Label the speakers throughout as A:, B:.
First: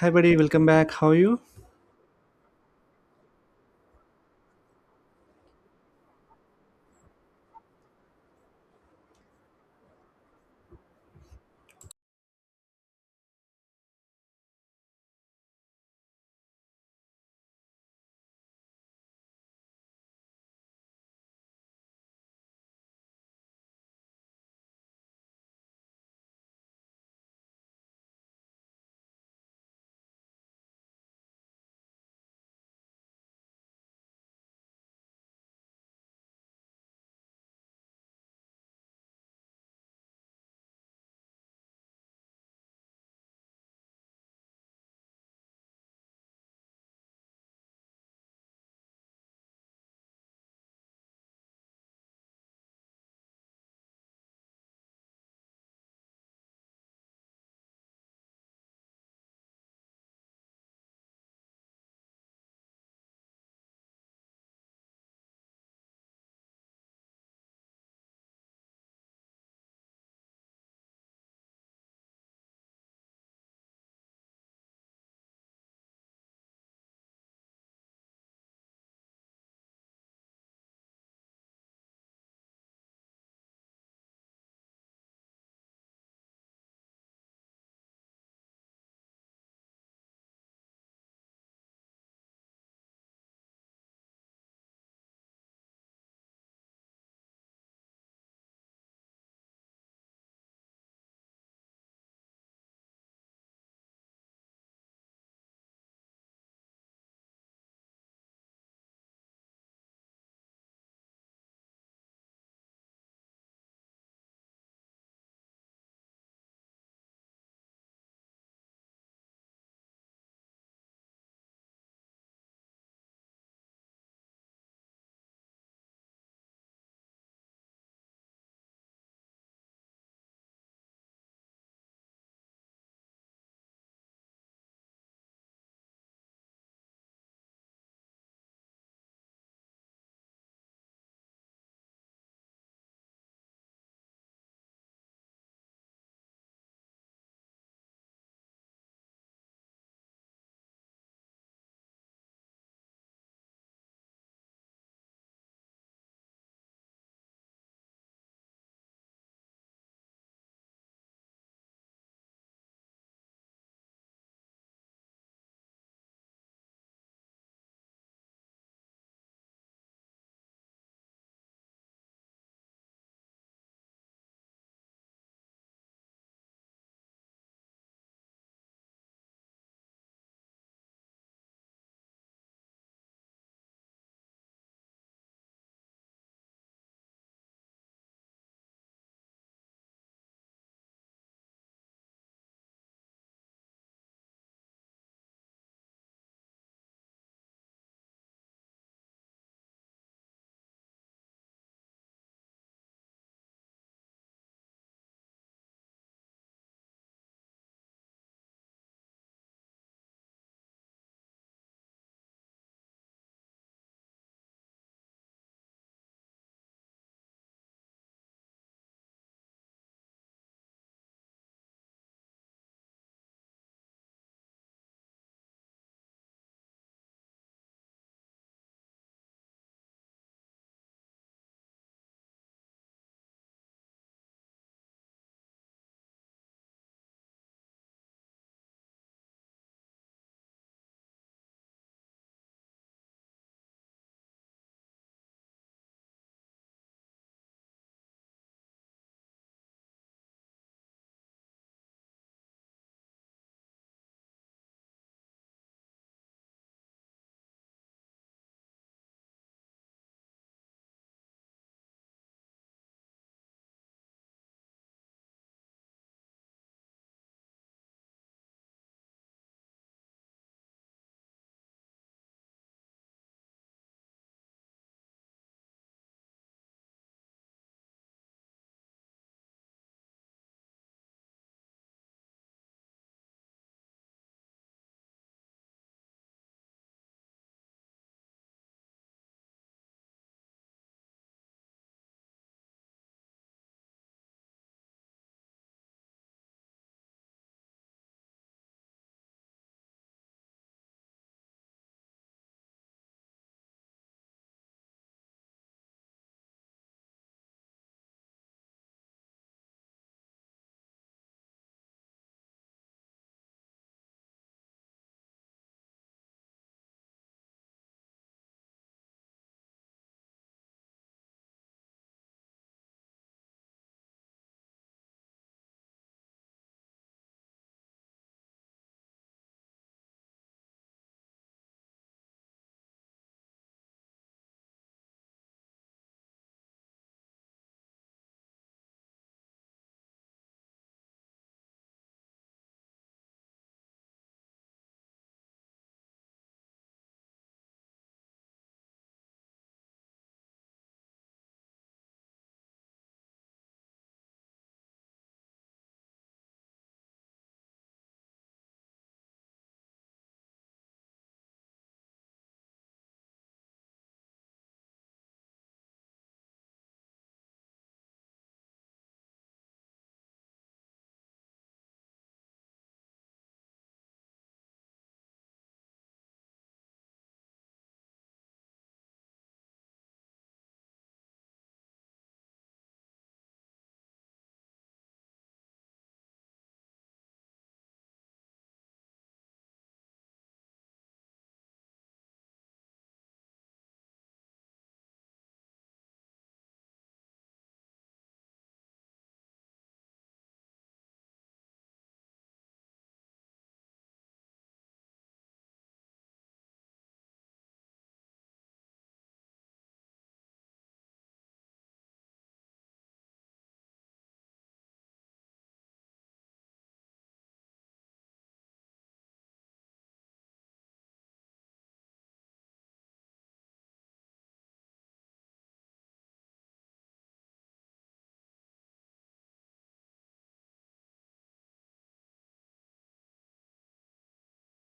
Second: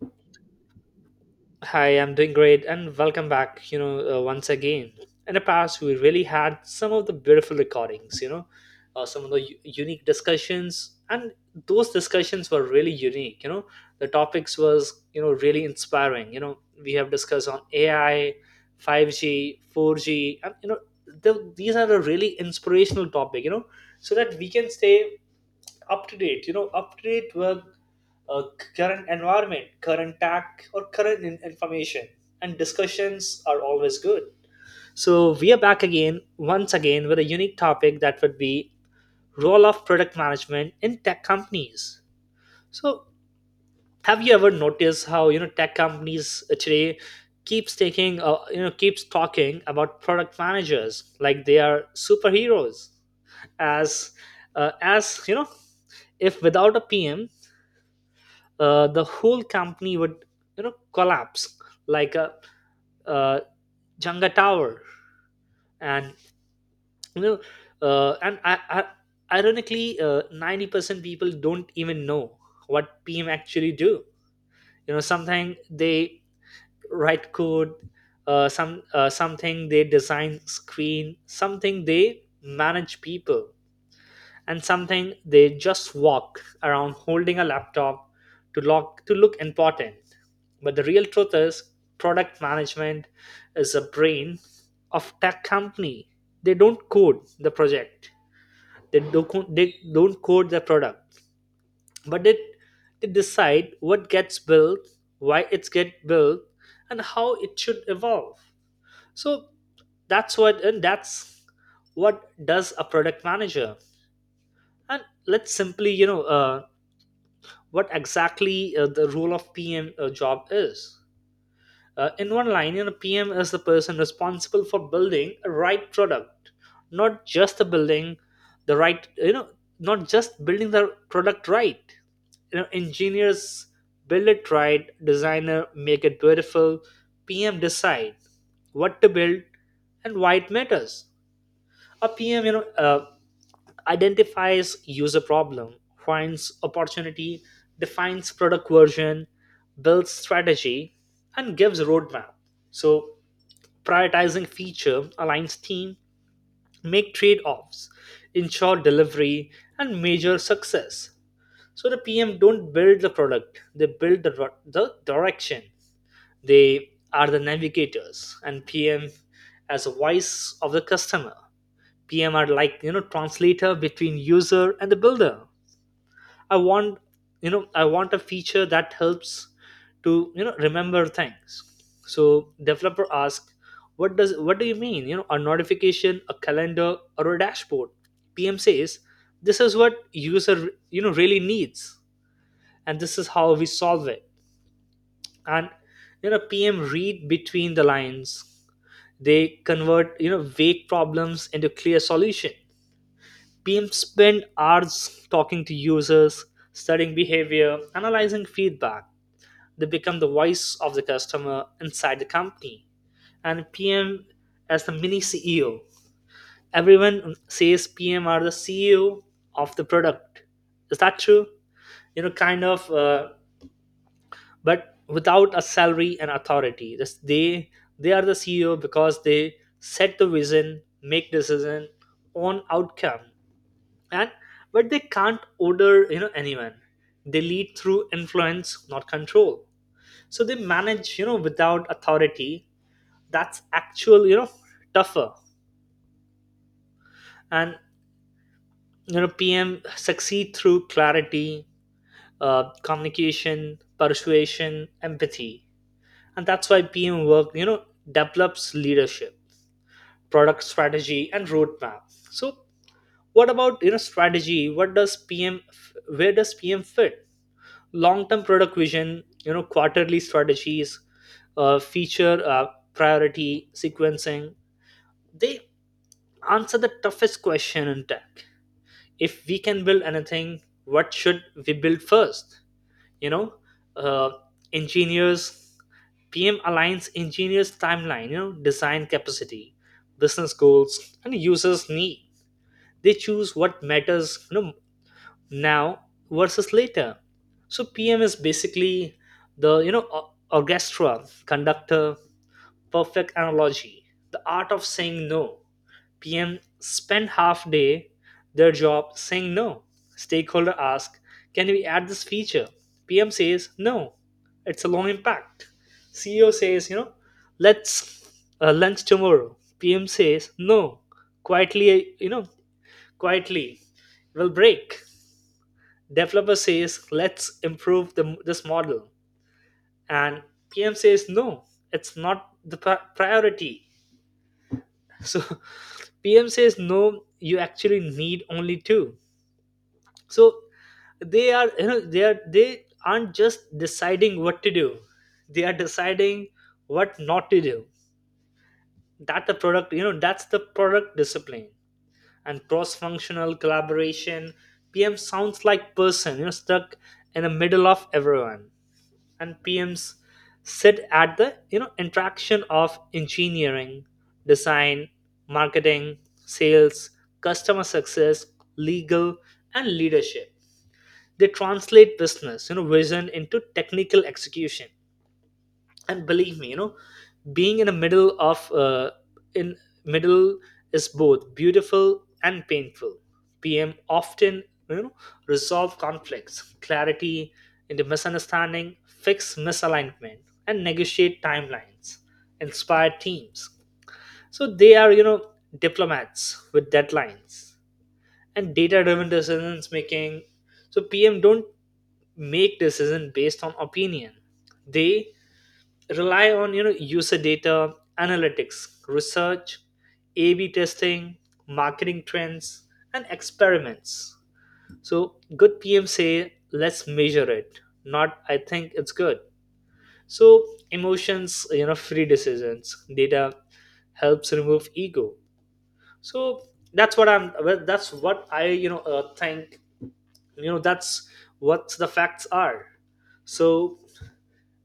A: Hi, buddy. Welcome back. How are you?
B: Hi, I'm doing great and welcome back, once again. In the past, we really had some of the beautiful recordings, some of the unique discussions, and those discussions were really unique. The topics was, really inspiring. We have discussed on AI, 5G, 4G, and, these are a really inspirational topic, so that we can stay up to date with uh, current environment, current tech, or current information. And discussions are always good, so we are back again once again with a unique topic that would be role of product management in tech companies. So have you ever noticed how, tech companies today keeps taking you know keeps talking about product managers like they are superheroes, as as if without a PM the whole company would, collapse like a uh, Jenga tower. And you know uh, and I, I, ironically, 90% people don't even know what PM actually do. Something they write code, something they design screen, something they manage people, and something they just walk around holding a laptop to look important. But the real truth is product management is a brain of tech company. They don't code the project. They don't code the product. But they decide what gets built, why it's get built, and how it should evolve. So that's what does a product manager, and let's simply, what exactly, the role of PM, job is. In one line, PM is the person responsible for building a right product, not just the building the right, you know, not just building the product right. You know, engineers build it right, designer make it beautiful, PM decide what to build and why it matters. A PM, identifies user problem, finds opportunity, defines product version, builds strategy, and gives roadmap. So prioritizing feature aligns team, make trade-offs, ensure delivery, and measure success. So the PM don't build the product; they build the direction. They are the navigators, and PM as a voice of the customer. PM are like, translator between user and the builder. I want I want a feature that helps to, remember things. So developer asks, what do you mean? You know, a notification, a calendar, or a dashboard. PM says, this is what user, really needs, and this is how we solve it. And, PM read between the lines. They convert, vague problems into clear solution. Beam spend hours talking to users, studying behavior, analyzing feedback. They become the voice of the customer inside the company. And PM as the mini CEO. Everyone says PM are the CEO of the product. Is that true? You know, kind of, but without a salary and authority. This, they are the CEO because they set the vision, make decision, own outcome. And but they can't order, anyone. They lead through influence, not control. So they manage, without authority. That's actual, tougher. And, PM succeed through clarity, communication, persuasion, empathy. And that's why PM work, develops leadership, product strategy, and roadmap. So what about, strategy, what does pm f- where does PM fit? Long-term product vision, quarterly strategies, feature priority sequencing. They answer the toughest question in tech: if we can build anything, what should we build first? You know uh, engineers PM aligns engineers timeline, design capacity, business goals, and users need. They choose what matters, now versus later. So PM is basically the, orchestra conductor, perfect analogy. The art of saying no. PM spend half day their job saying no. Stakeholder ask, can we add this feature? PM says no, it's a long impact. CEO says, let's, lunch tomorrow. PM says no. Quietly, quietly will break. Developer says, let's improve this model. And PM says, no, it's not the priority. So PM says, no, you actually need only two. So they aren't just deciding what to do. They are deciding what not to do. That's the product discipline and cross-functional collaboration. PM sounds like person, stuck in the middle of everyone. And PMs sit at the, interaction of engineering, design, marketing, sales, customer success, legal, and leadership. They translate business, vision into technical execution. And believe me, being in the middle of in middle is both beautiful and painful. PM often, you know resolve conflicts, clarity into misunderstanding, fix misalignment, and negotiate timelines, inspire teams. So they are, diplomats with deadlines and data driven decisions making. So PM don't make decision based on opinion. They rely on, user data, analytics research, AB testing, marketing trends, and experiments. So good PM say let's measure it, not I think it's good. So emotions, free decisions. Data helps remove ego. So That's what I, think. That's what the facts are. So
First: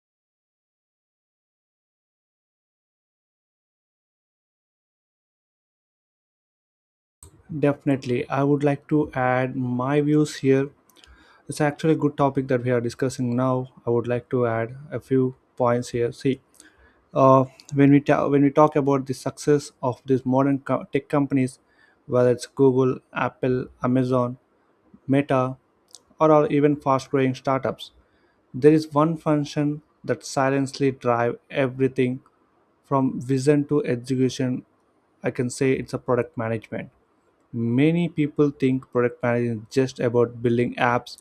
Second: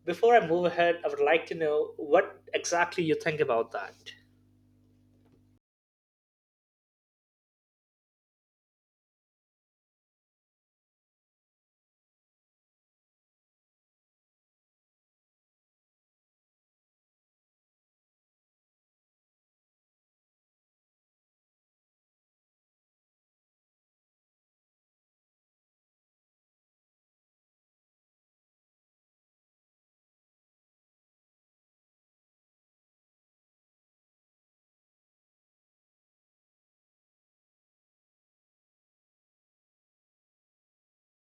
B: before I move ahead, I would like to know what exactly you think about that.
A: Definitely. I would like to add my views here. It's actually a good topic that we are discussing now. I would like to add a few points here. See, uh, when we when we talk about the success of these modern tech companies, whether it's Google, Apple, Amazon, Meta, or are even fast-growing startups, there is one function that silently drive everything from vision to execution. I can say it's a product management. Many people think product management is just about building apps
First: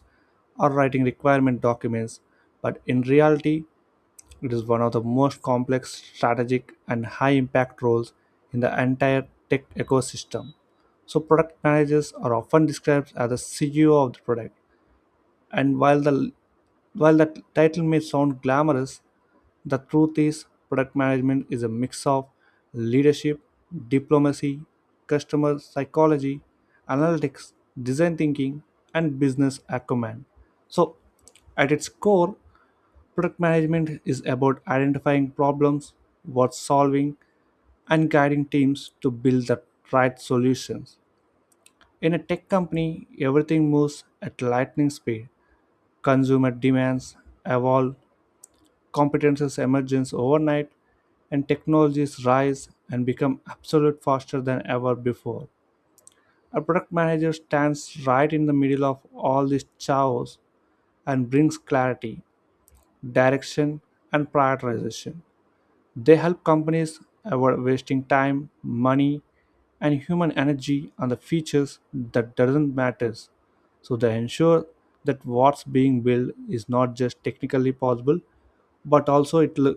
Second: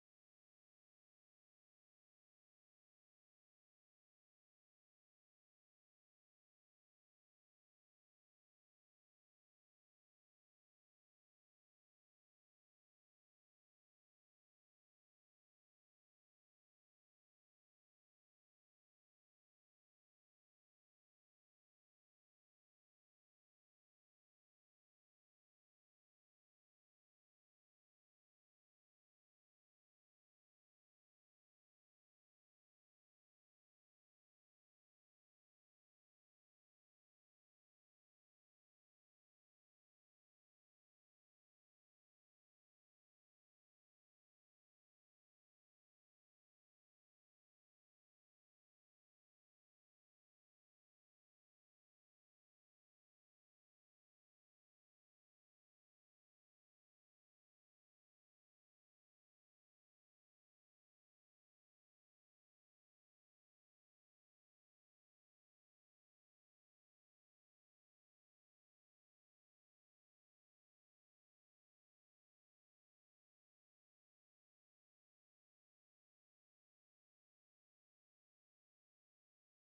A: or writing requirement documents, but in reality, it is one of the most complex, strategic, and high impact roles in the entire tech ecosystem. So, product managers are often described as the CEO of the product, and while the title may sound glamorous, the truth is product management is a mix of leadership, diplomacy, customer psychology, analytics, design thinking, and business acumen. So, at its core, product management is about identifying problems worth solving and guiding teams to build the right solutions. In a tech company, everything moves at lightning speed. Consumer demands evolve, competences emerge overnight, and technologies rise and become absolute faster than ever before. A product manager stands right in the middle of all this chaos and brings clarity, direction, and prioritization. They help companies avoid wasting time, money, and human energy on the features that doesn't matter. So they ensure that what's being built is not just technically possible, but also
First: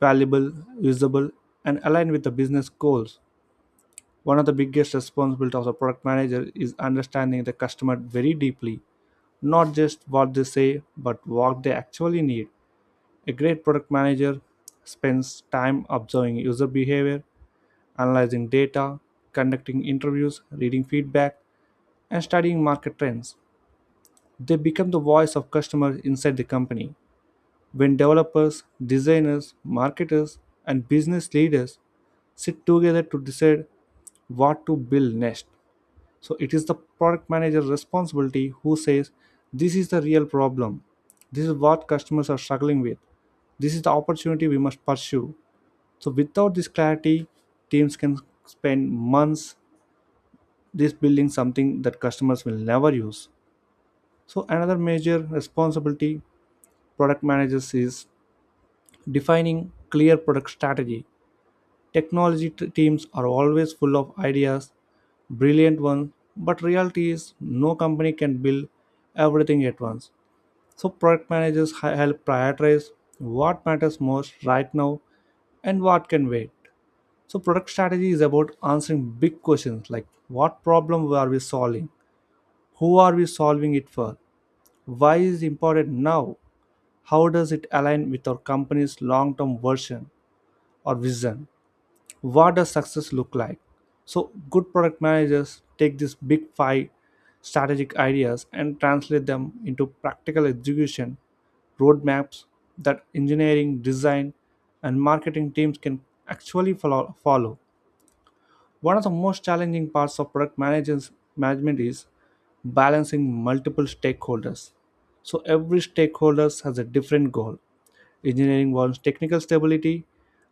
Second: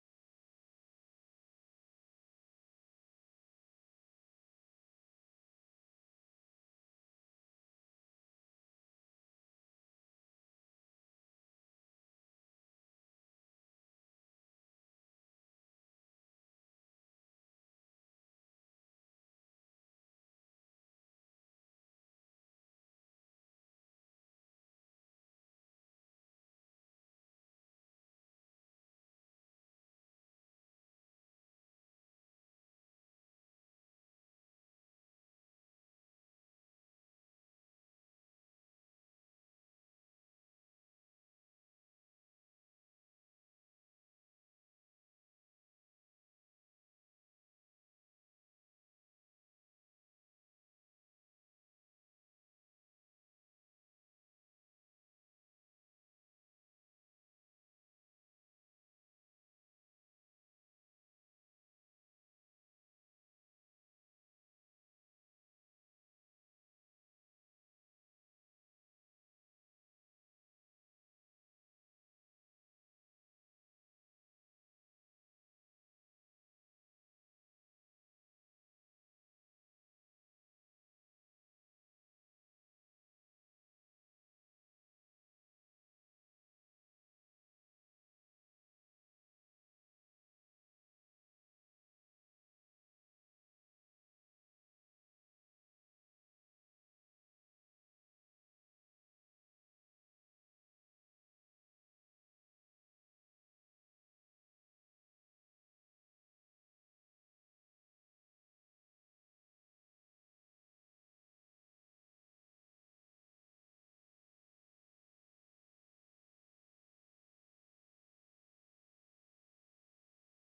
A: valuable, usable, and aligned with the business goals. One of the biggest responsibilities of the product manager is understanding the customer very deeply, not just what they say, but what they actually need. A great product manager spends time observing user behavior, analyzing data, conducting interviews, reading feedback, and studying market trends. They become the voice of customers inside the company. When developers, designers, marketers, and business leaders sit together to decide what to build next, so it is the product manager's responsibility who says this is the real problem, this is what customers are struggling with, this is the opportunity we must pursue. So without this clarity teams can spend months this building something that customers will never use. So another major responsibility product managers is defining clear product strategy. Teams are always full of ideas, brilliant ones, but reality is no company can build everything at once. So product managers help prioritize what matters most right now and what can wait. So product strategy is about answering big questions like: what problem are we solving? Who are we solving it for? Why is it important now? How does it align with our company's long-term version or vision? What does success look like? So good product managers take these big five strategic ideas and translate them into practical execution roadmaps that engineering design and marketing teams can actually follow. One of the most challenging parts of product management is balancing multiple stakeholders. So every stakeholder has a different goal. Engineering wants technical stability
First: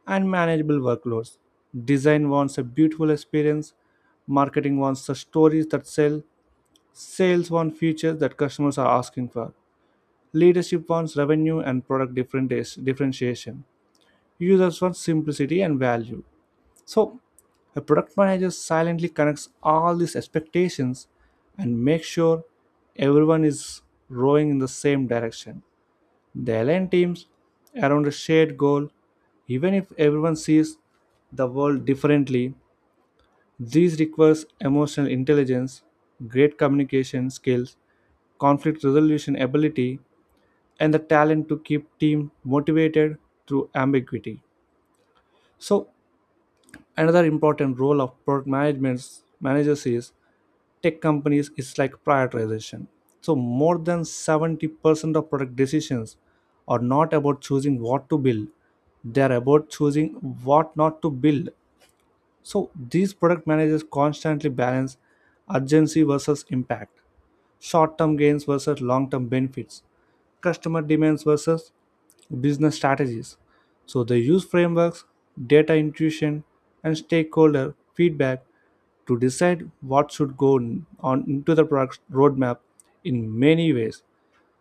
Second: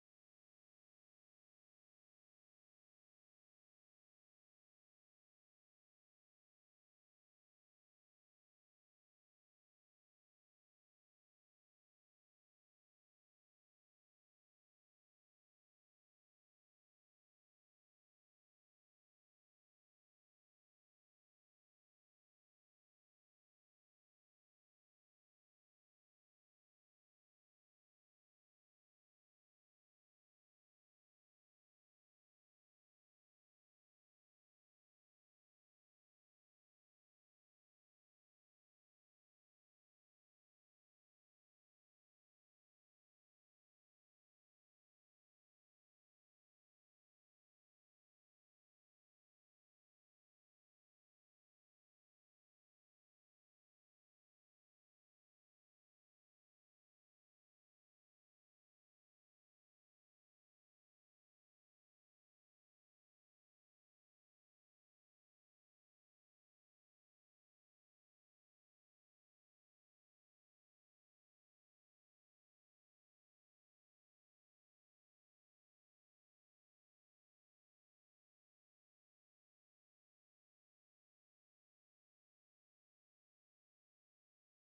A: and manageable workloads. Design wants a beautiful experience. Marketing wants the stories that sell. Sales want features that customers are asking for. Leadership wants revenue and product differentiation. Users want simplicity and value. So, a product manager silently connects all these expectations and makes sure everyone is rowing in the same direction. They align teams around a shared goal. Even if everyone sees the world differently, this requires emotional intelligence, great communication skills, conflict resolution ability, and the talent to keep team motivated through ambiguity. So another important role of product management managers is tech companies is like prioritization. So more than 70% of product decisions are not about choosing what to build, they are about choosing what not to build. So these product managers constantly balance urgency versus impact, short-term gains versus long-term benefits, customer demands versus business strategies. So they use frameworks, data intuition, and stakeholder feedback to decide what should go on into the product roadmap in many ways.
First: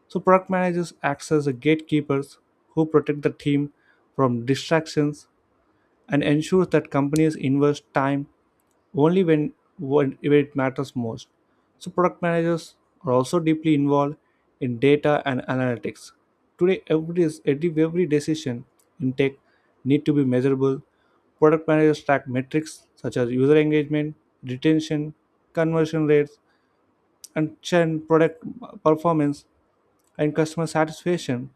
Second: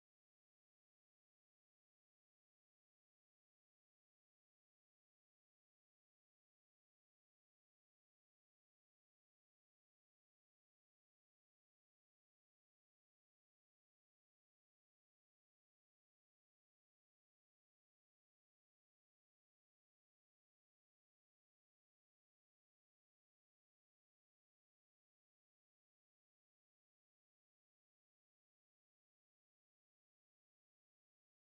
A: So product managers act as the gatekeepers who protect the team from distractions and ensure that companies invest time only when it matters most. So, product managers are also deeply involved in data and analytics. Today, every decision in tech need to be measurable. Product managers track metrics such as user engagement, retention, conversion rates, and churn, product performance, and customer satisfaction.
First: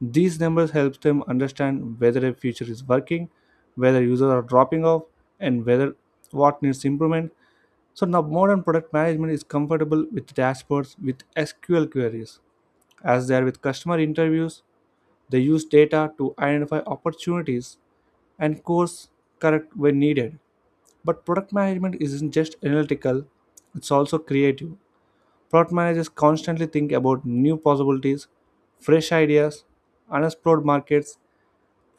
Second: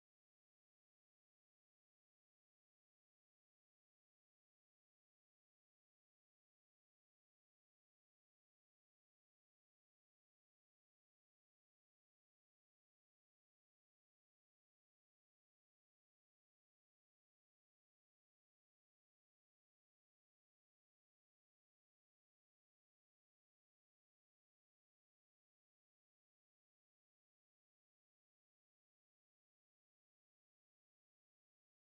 A: These numbers help them understand whether a feature is working, whether users are dropping off, and whether what needs improvement. So now modern product management is comfortable with dashboards with SQL queries. As they are with customer interviews, they use data to identify opportunities and course correct when needed. But product management isn't just analytical, it's also creative. Product managers constantly think about new possibilities, fresh ideas, unexplored markets,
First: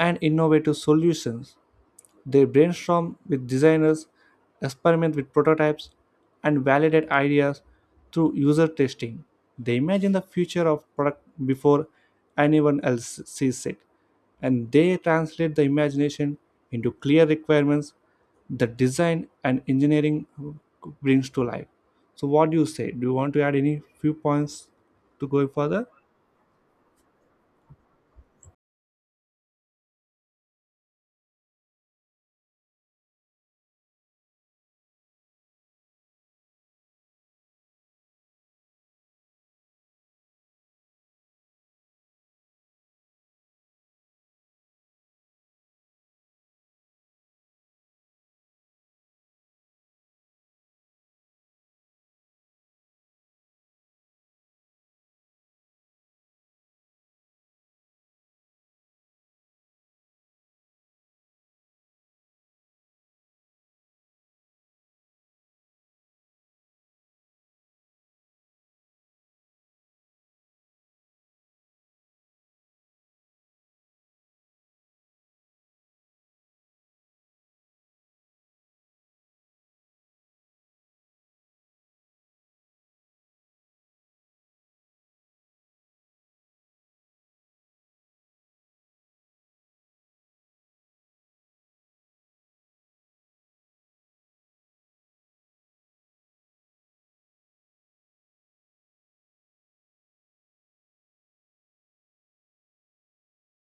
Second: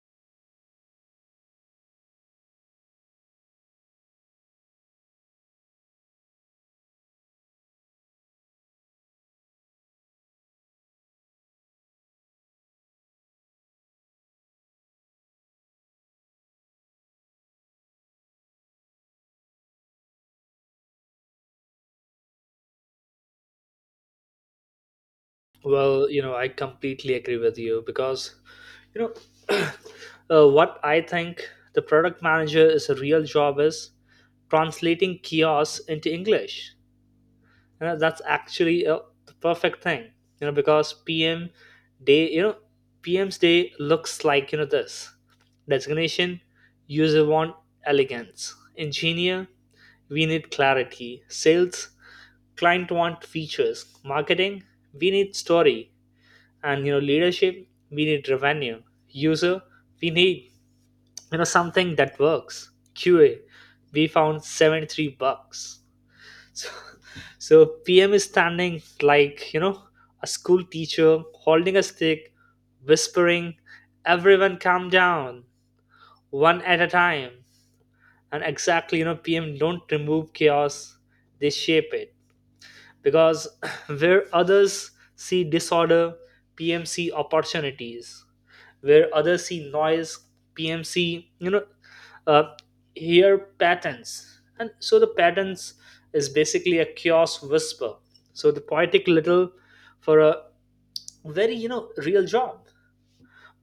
A: and innovative solutions. They brainstorm with designers, experiment with prototypes, and validate ideas through user testing. They imagine the future of product before anyone else sees it, and they translate the imagination into clear requirements that design and engineering brings to life. So, what do you say? Do you want to add any few points to go further?
B: Well, I completely agree with you because, you know, what I think the product manager is a real job is translating kiosks into English. You know, that's actually the perfect thing, because PM day, you know, PM's day looks like, this designation. User want elegance, engineer, we need clarity, sales, client want features, marketing we need story, and, leadership we need revenue, user we need, something that works, QA we found 73 bucks. So, so PM is standing like, a school teacher holding a stick, whispering everyone calm down one at a time. And exactly, PM don't remove chaos, they shape it. Because where others see disorder, PMC opportunities. Where others see noise, PMC, uh, hear patterns. And so the patterns is basically a chaos whisper. So the poetic little for a very, real job.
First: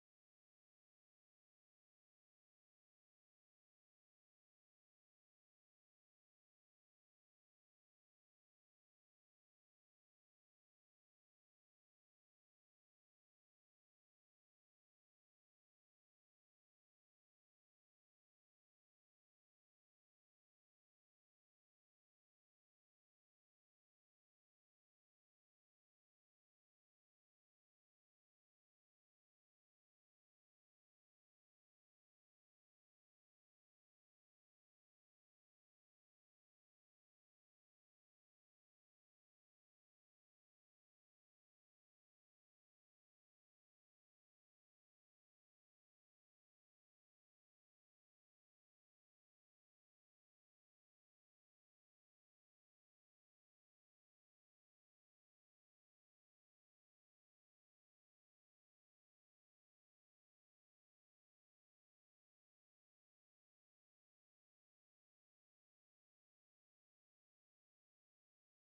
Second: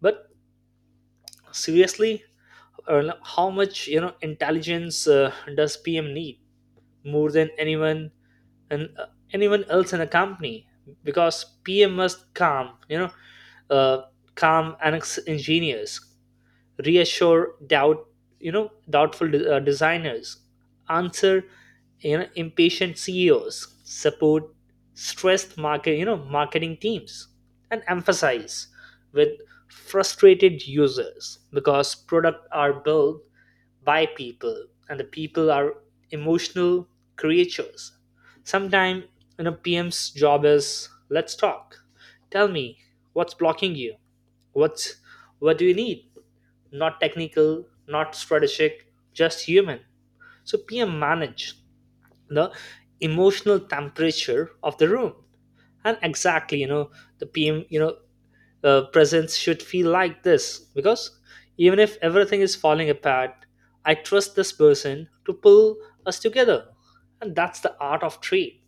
B: But seriously, how much, intelligence, does PM need? More than anyone, and anyone else in a company, because PM must uh, calm and engineers, reassure doubtful designers, answer, impatient CEOs, support stressed marketing teams, and emphasize with frustrated users. Because products are built by people, and the people are emotional creatures. Sometimes, PM's job is let's talk, tell me what's blocking you, what's what do you need? Not technical, not strategic, just human. So PM manage the emotional temperature of the room. And exactly, the PM, presence should feel like this, because even if everything is falling apart, I trust this person to pull us together. And that's the art of trade.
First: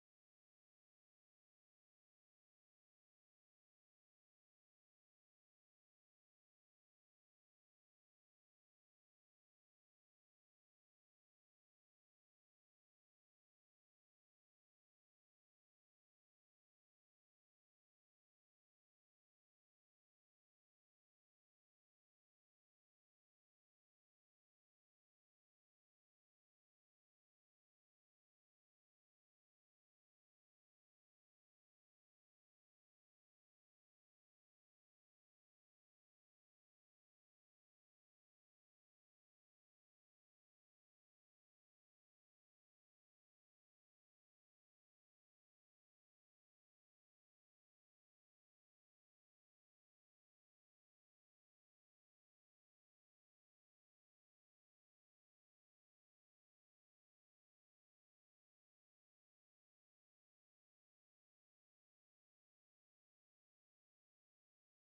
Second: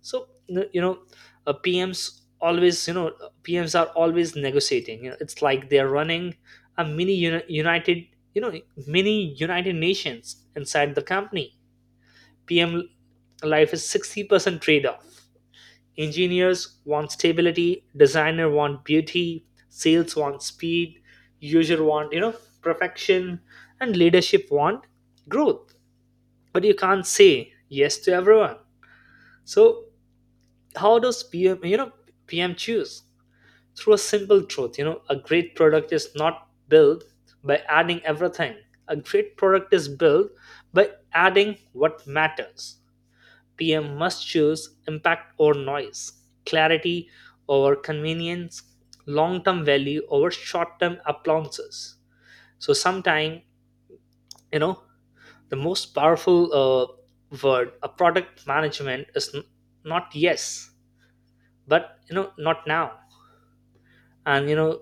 B: So, you know uh, pms always you know PMs are always negotiating. You know, it's like they're running a mini uni- united you know mini united nations inside the company. PM life is 60% trade-off. Engineers want stability, designer want beauty, sales want speed, user want, perfection, and leadership want growth. But you can't say yes to everyone. So how does pm you know pm choose? Through a simple truth: a great product is not built by adding everything. A great product is built by adding what matters. PM must choose impact or noise, clarity over convenience, long-term value over short-term appliances. So sometimes, you know the most powerful, word a product management is not yes, but, not now. And, you know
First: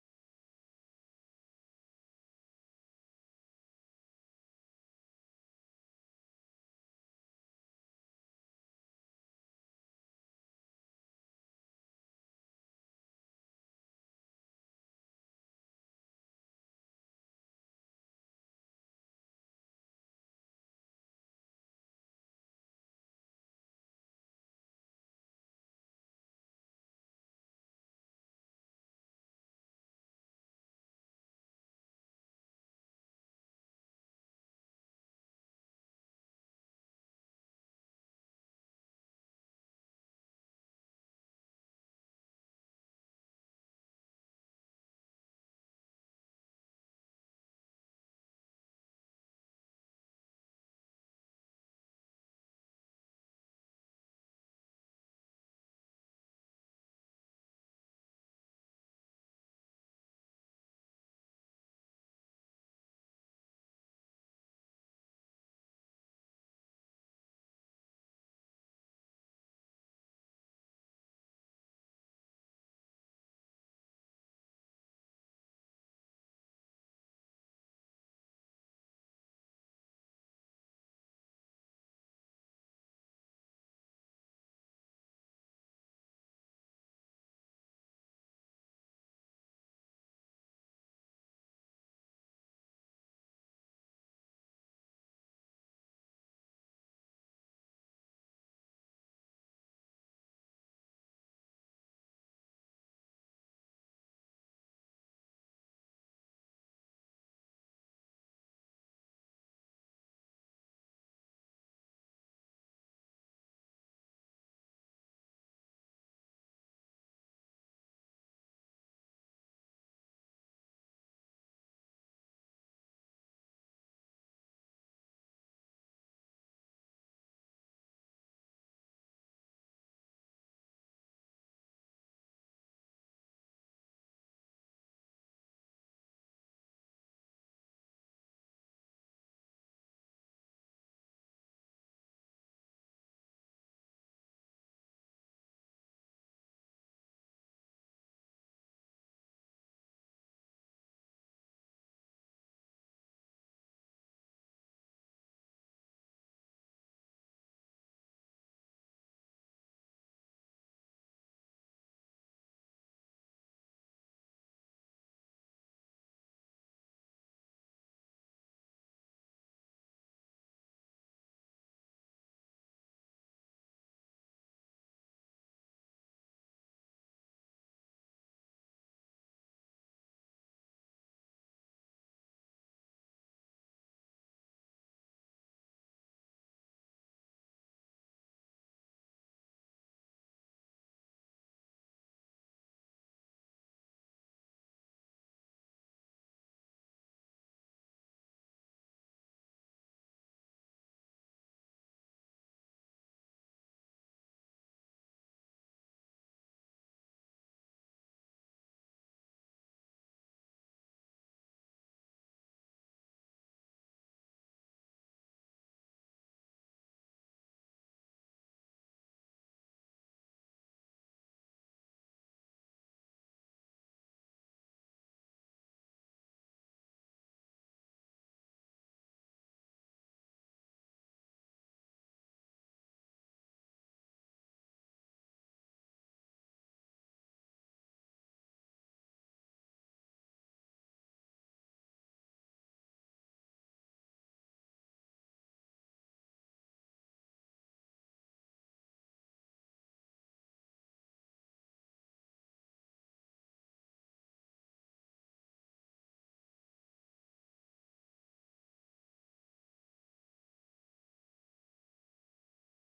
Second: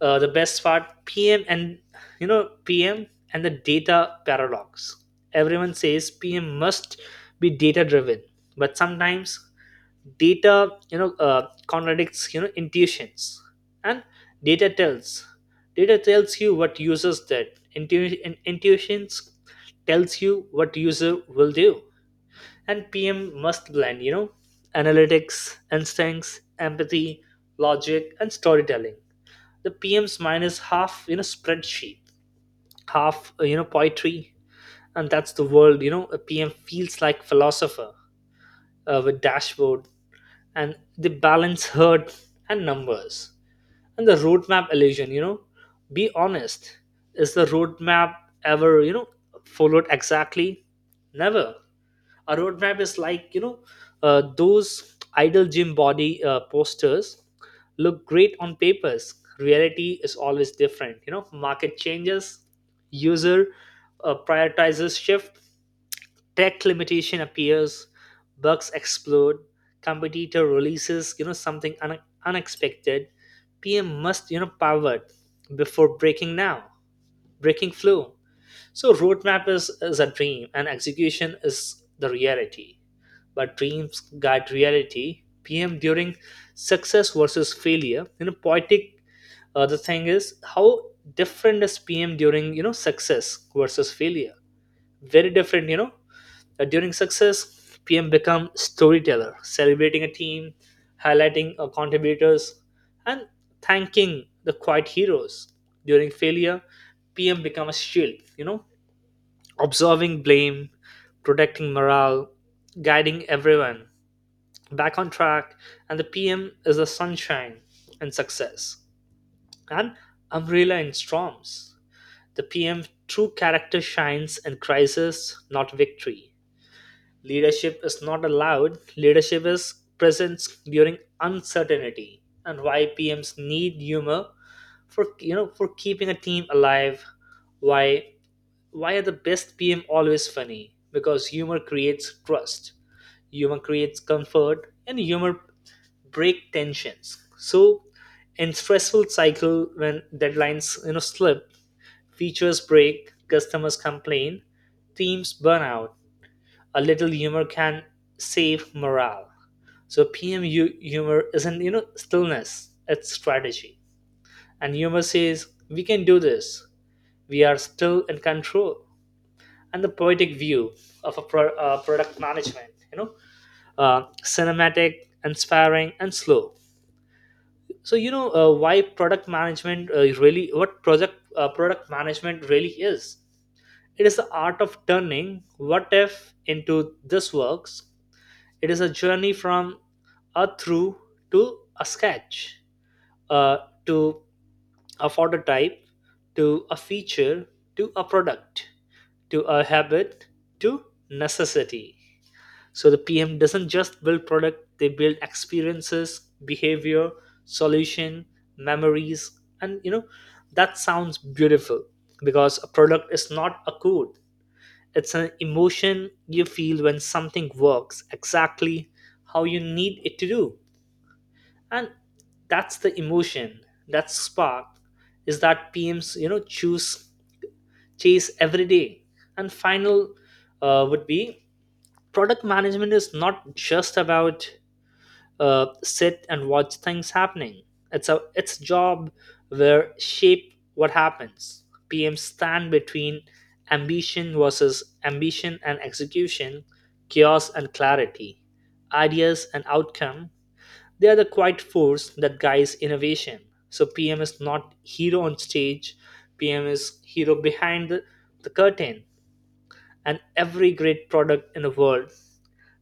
B: uh, the best part, PM and the data paradox. Everyone says PM must be data driven, but sometimes data, contradicts, intuitions. And data tells data tells you what users did. Intuitions tells you what user will do. And PM must blend, analytics, instincts, empathy, logic, and storytelling. The PM's mine is half, spreadsheet, half, poetry. And that's the world, a PM feels like philosopher, with dashboard and the balance herd and numbers. And the roadmap illusion. You know, be honest, is the roadmap ever, followed exactly? Never. A roadmap is like, those idle gym body, posters, look great on papers. Reality is always different. You know, market changes, user, prioritizes shift, tech limitation appears, bugs explode, competitor releases something unexpected. PM must pivot before breaking flow. So roadmap is a dream and execution is the reality, but dreams guide reality. PM during success versus failure. Poetic. The thing is, how different is PM during success versus failure? Very different. During success, PM become storyteller, celebrating a team, highlighting contributors, and thanking the quiet heroes. During failure, PM become a shield. Observing blame, protecting morale, guiding everyone back on track. And the PM is the sunshine and success, and umbrella in storms. The PM true character shines in crisis, not victory. Leadership is not allowed, leadership is presence during uncertainty. And why PMs need humor for you know for keeping a team alive. Why why are the best PM always funny? Because humor creates trust, humor creates comfort, and humor break tensions. So in stressful cycle, when deadlines slip, features break, customers complain, teams burn out, a little humor can save morale. So PM humor isn't stillness; it's strategy. And humor says we can do this. We are still in control. And the poetic view of product management, cinematic, inspiring, and slow. So why product management really, what project product management really is, it is the art of turning what if into this works. It is a journey from a through to a sketch uh, to a prototype, to a feature, to a product, to a habit, to necessity. So the PM doesn't just build product, they build experiences, behavior, solution, memories, and that sounds beautiful, because a product is not a code. It's an emotion you feel when something works exactly how you need it to do. And that's the emotion, that spark is that PMs, you know, choose chase every day. And final would be, product management is not just about sit and watch things happening. It's a job where shape what happens. PM stand between ambition and execution, chaos and clarity, ideas and outcome. They are the quiet force that guides innovation. So PM is not hero on stage. PM is hero behind the curtain. And every great product in the world,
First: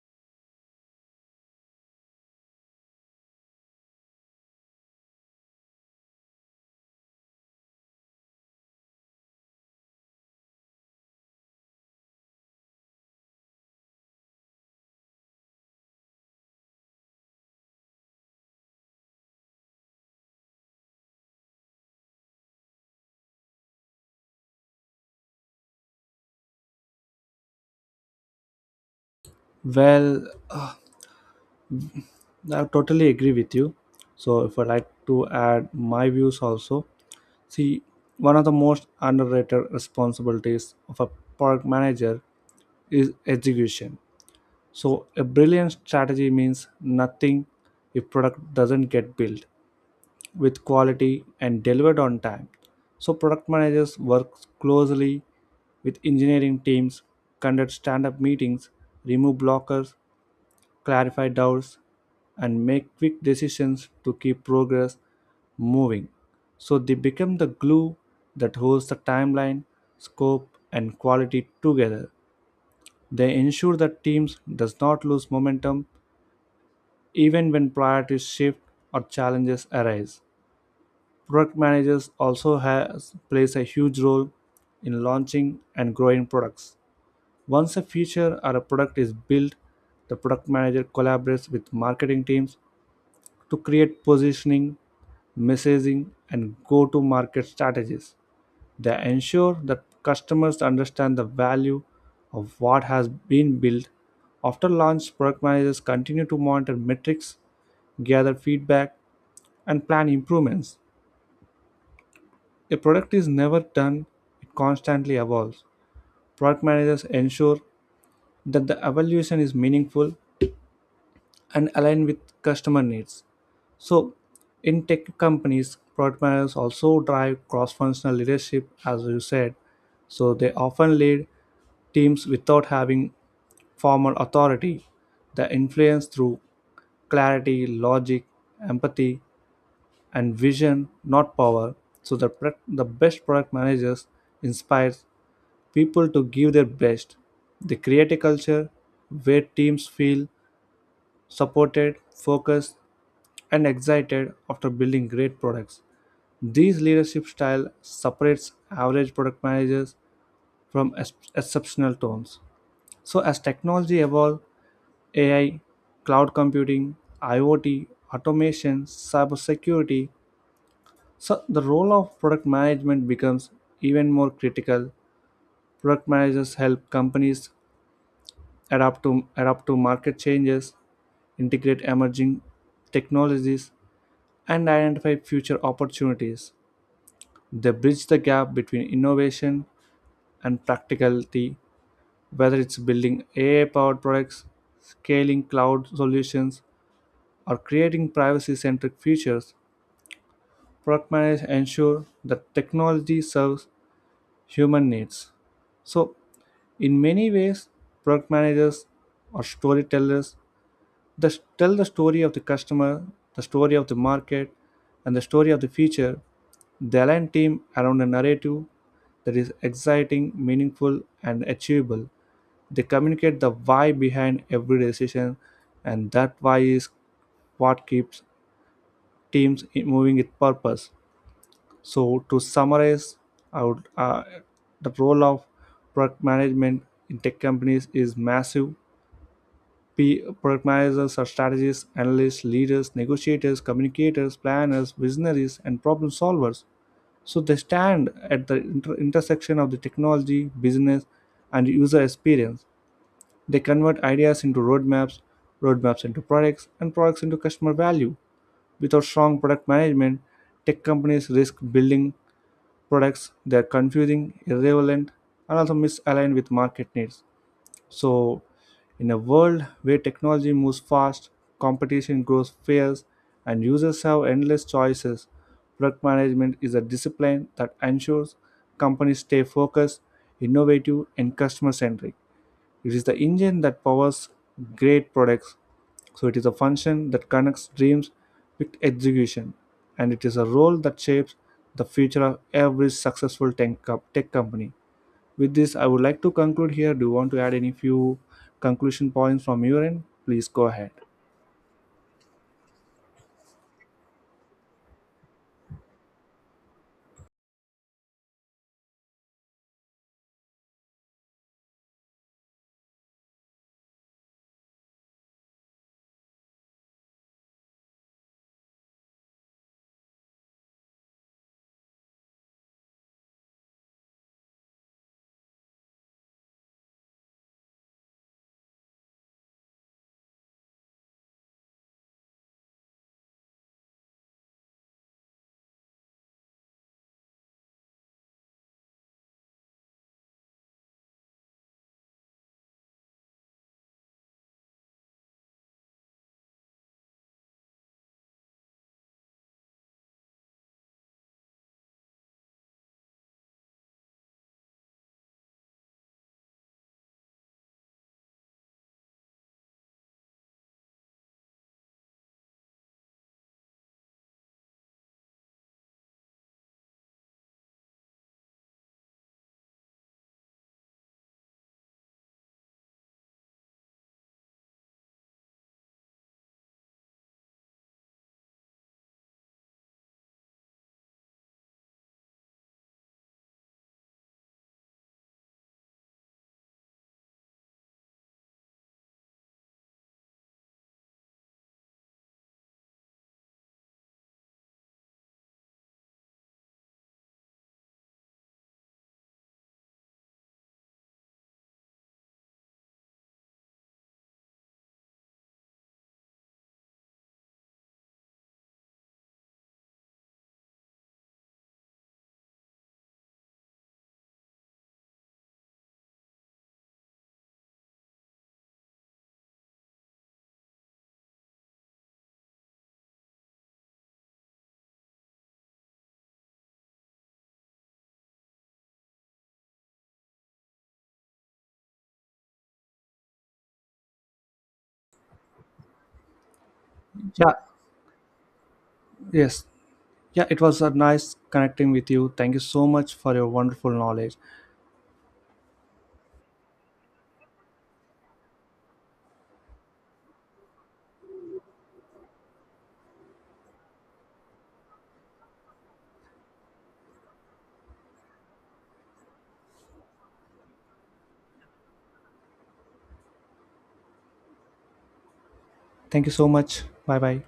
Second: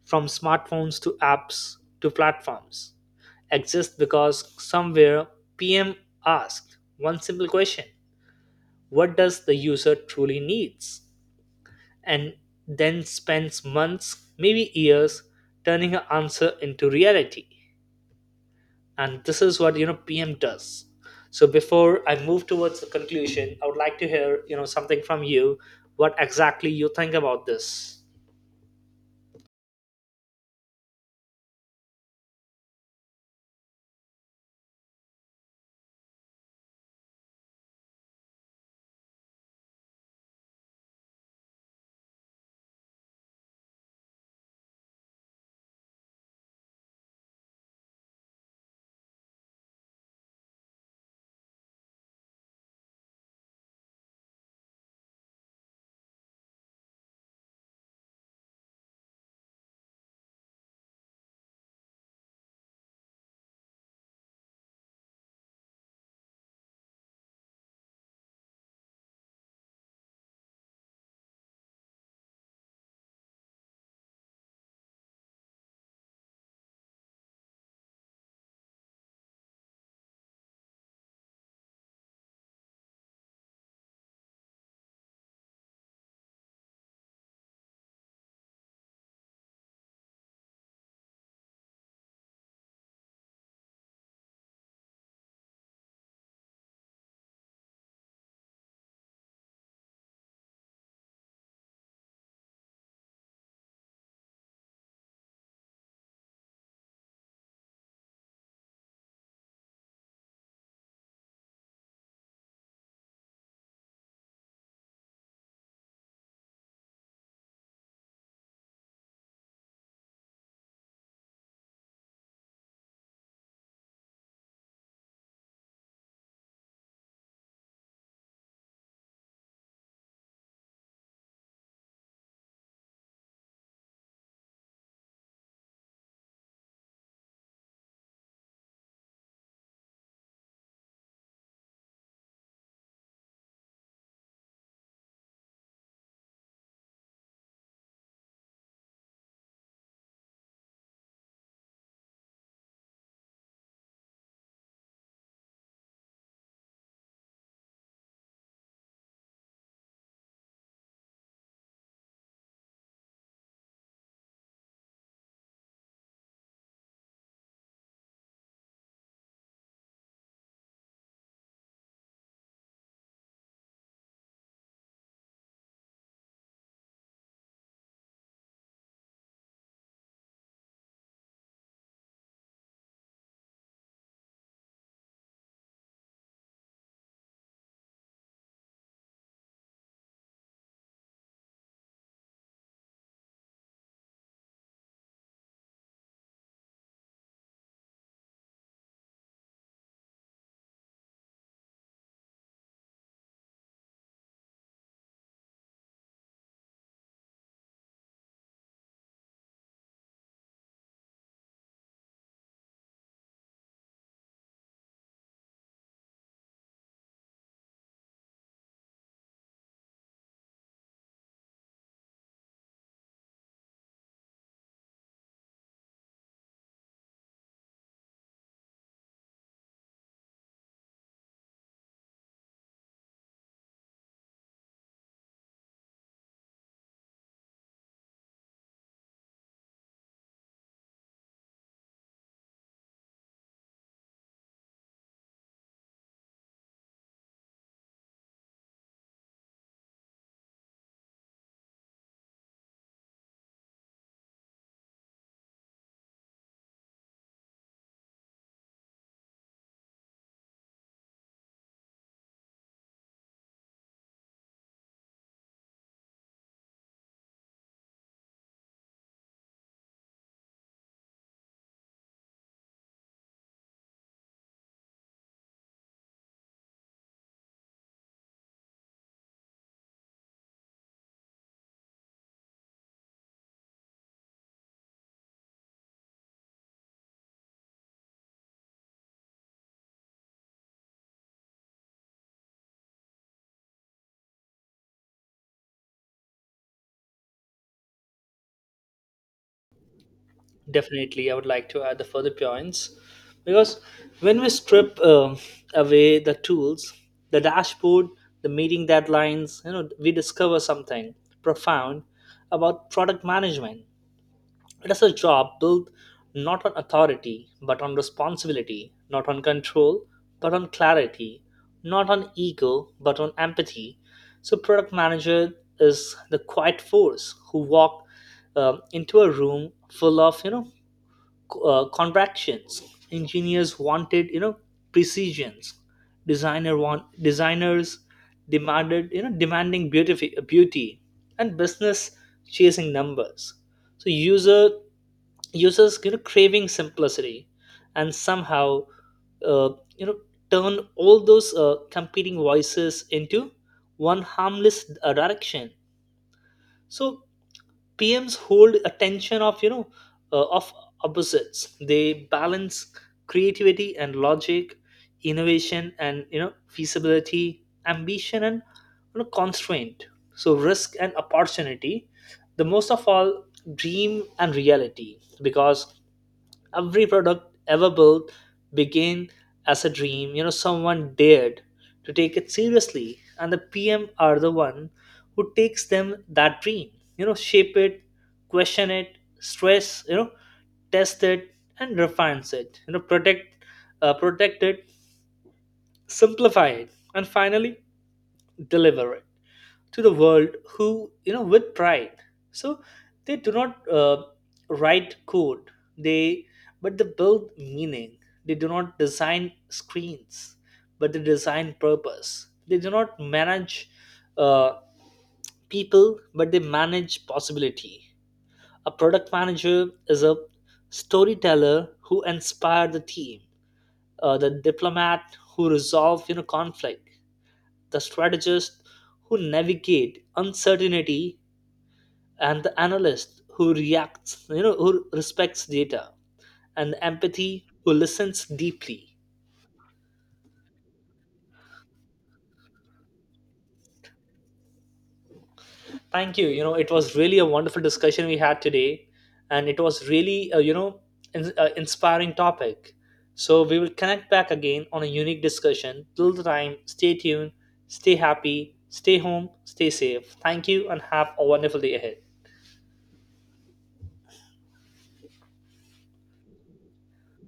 B: from smartphones to apps to platforms, exist because somewhere PM asked one simple question: what does the user truly needs? And then spends months, maybe years, turning her answer into reality. And this is what PM does. So before I move towards the conclusion, I would like to hear something from you. What exactly you think about this?
A: Well, I totally agree with you. So, if I like to add my views also, see, one of the most underrated responsibilities of a product manager is execution. So, a brilliant strategy means nothing if product doesn't get built with quality and delivered on time. So, product managers work closely with engineering teams, conduct stand-up meetings, remove blockers, clarify doubts, and make quick decisions to keep progress moving. So they become the glue that holds the timeline, scope, and quality together. They ensure that teams does not lose momentum even when priorities shift or challenges arise. Product managers also has plays a huge role in launching and growing products. Once a feature or a product is built, the product manager collaborates with marketing teams to create positioning, messaging, and go to market strategies. They ensure that customers understand the value of what has been built. After launch, product managers continue to monitor metrics, gather feedback, and plan improvements. A product is never done, it constantly evolves. Product managers ensure that the evolution is meaningful and align with customer needs. So, in tech companies, product managers also drive cross functional leadership, as you said. So, they often lead teams without having formal authority. They influence through clarity, logic, empathy, and vision, not power. So, the best product managers inspire people to give their best. They create a culture where teams feel supported, focused, and excited after building great products. This leadership style separates average product managers from exceptional tones. So, as technology evolves, AI, cloud computing, IoT, automation, cybersecurity, so the role of product management becomes even more critical. Product managers help companies adapt to market changes, integrate emerging technologies, and identify future opportunities. They bridge the gap between innovation and practicality, whether it's building AI powered products, scaling cloud solutions, or creating privacy centric features. Product managers ensure that technology serves human needs. So, in many ways, product managers are storytellers, tell the story of the customer, the story of the market, and the story of the future. They align team around a narrative that is exciting, meaningful, and achievable. They communicate the why behind every decision, and that why is what keeps teams moving with purpose. So, to summarize, I would, the role of product management in tech companies is massive. P Pragmatizers are strategists, analysts, leaders, negotiators, communicators, planners, visionaries, and problem solvers. So they stand at the intersection of the technology, business, and user experience. They convert ideas into roadmaps, roadmaps into products, and products into customer value. Without strong product management, tech companies risk building products that are confusing, irrelevant, and also misaligned with market needs. So, in a world where technology moves fast, competition grows fierce, and users have endless choices, product management is a discipline that ensures companies stay focused, innovative, and customer centric. It is the engine that powers great products. So, it is a function that connects dreams with execution, and it is a role that shapes the future of every successful tech company. With this, I would like to conclude here. Do you want to add any few conclusion points from your end? Please go ahead.
B: Definitely, I would like to add the further points, because when we strip away the tools, the dashboard, the meeting deadlines, you know, we discover something profound about product management. It is a job built not on authority but on responsibility, not on control but on clarity, not on ego but on empathy. So product manager is the quiet force who walk into a room full of contractions, engineers wanted precisions, designers demanded demanding beauty, and business chasing numbers, so users craving simplicity, and somehow uh, you know turn all those competing voices into one harmless direction. So PMs hold attention of of opposites. They balance creativity and logic, innovation and feasibility, ambition and, you know, constraint. So risk and opportunity. The most of all, dream and reality. Because every product ever built began as a dream, someone dared to take it seriously, and the pm are the one who takes them that dream, shape it, question it, stress you know test it, and refines it, protect it, simplify it, and finally deliver it to the world who, with pride. So they do not write code, they but they build meaning. They do not design screens, but they design purpose. They do not manage uh, people, but they manage possibility. A product manager is a storyteller who inspired the team, the diplomat who resolve conflict, the strategist who navigate uncertainty, and the analyst who respects data, and
A: Yeah.
B: empathy who listens deeply.
A: Yes. Yeah, it was a nice connecting with you. Thank you so much for your wonderful knowledge.
B: Thank you. You know, it was really a wonderful discussion we had today, and it was really, inspiring topic. So we will connect back again on a unique discussion. Till the time, stay tuned, stay happy, stay home, stay safe. Thank you, and have a wonderful day ahead.
A: Thank you so much. Bye bye.